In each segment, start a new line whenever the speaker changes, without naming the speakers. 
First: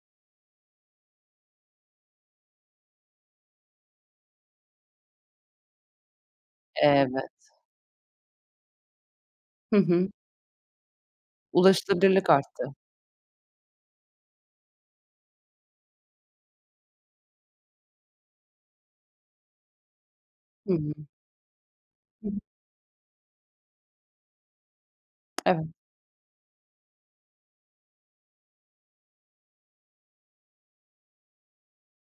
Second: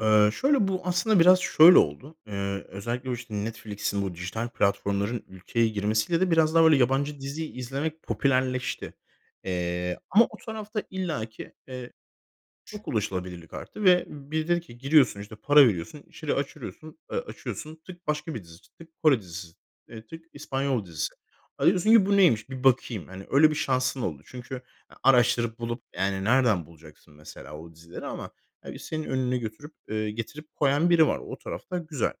Eee, şöyle, bu aslında biraz şöyle oldu. Eee, özellikle o, işte, Netflix'in bu dijital platformların ülkeye girmesiyle de biraz daha, böyle, yabancı
Evet.
dizi izlemek popülerleşti.
Hı
Eee,
hı.
ama o tarafta illaki, eee,
Ulaşılabilirlik arttı.
çok ulaşılabilirlik arttı. Ve biri dedi ki: "Giriyorsun, işte, para veriyorsun. İçeriği açırıyosun eee, açıyorsun. Tık başka bir dizi, tık Kore dizisi, eee, tık
Hı
İspanyol
hı.
dizisi." Ha, diyorsun ki: "Bu
[unintelligible]
neymiş bir bakayım." Hani, öyle bir şansın oldu çünkü, ya, araştırıp
Evet.
bulup, yani, nereden bulacaksın mesela o dizileri ama, ya, bir senin önüne götürüp eee, getirip koyan biri var. O tarafta güzel.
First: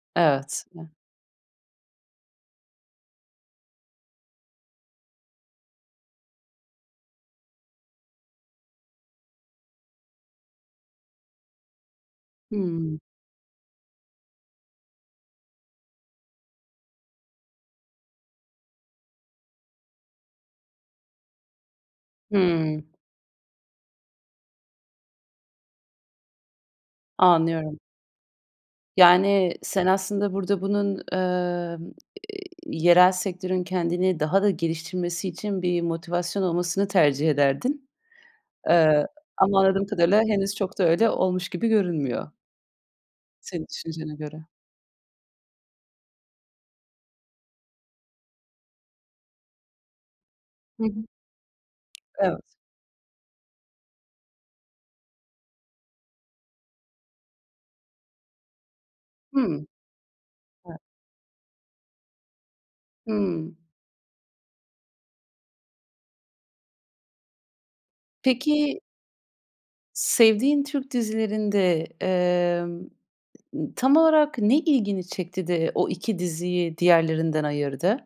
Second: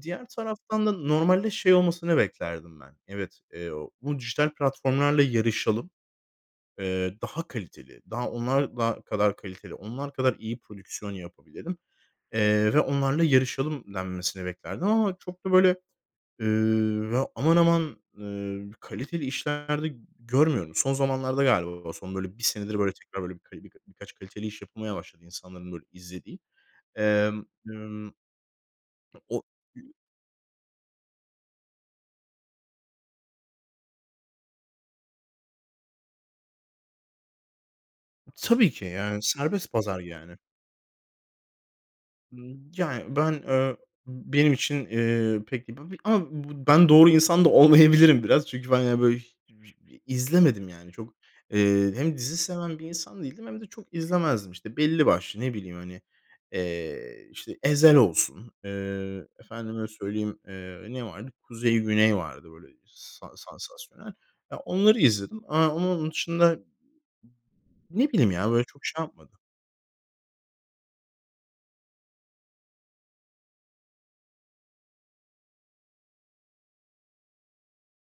Diğer
Evet,
taraftan
ya.
da normalde şey olmasını beklerdim ben. "Evet, eee, o bu dijital platformlarla yarışalım, eee, daha kaliteli, daha onlar da kadar kaliteli, onlar kadar iyi prodüksiyon yapabilelim. Eee, ve
Hımm.
onlarla yarışalım." denmesini beklerdim ama çok da, böyle, eee, ya, aman aman, eee, kaliteli işler de görmüyorum. Son zamanlarda galiba, son, böyle, 1 senedir,
Hımm.
böyle, tekrar, böyle, birka birkaç kaliteli iş yapılmaya başladı insanların, böyle, izlediği. Emm,
Anlıyorum.
ımm, o
Yani,
ü
sen aslında burada bunun, emm, eee, yerel sektörün kendini daha da geliştirmesi için bir motivasyon olmasını tercih ederdin.
Tabii ki,
Eee,
yani,
ama
serbest
anladığım
pazar
kadarıyla
yani.
henüz çok da öyle olmuş gibi görünmüyor.
Imm, yani, ben,
Senin
ööö,
düşüncene göre.
benim için, eee, pek b bir, a, bu ben doğru insan da olmayabilirim biraz. Çünkü ben, yani, böyle, h vi izlemedim,
Hı
yani.
hı.
Çok, eee, hem dizi
Evet.
seven bir insan değildim hem de çok izlemezdim. İşte, belli başlı, ne bileyim, hani, eee, işte, Ezel olsun, eee,
Hımm.
efendime söyleyeyim,
Evet.
eee, ne vardı? Kuzey Güney vardı, böyle, sa
Hımm.
sansasyonel. Ya, onları izledim, aaa, ama onun dışında ne bileyim ya, böyle,
Peki
çok şey yapmadı.
sevdiğin Türk dizilerinde, emm, tam olarak ne ilgini çekti de o 2 diziyi diğerlerinden ayırdı?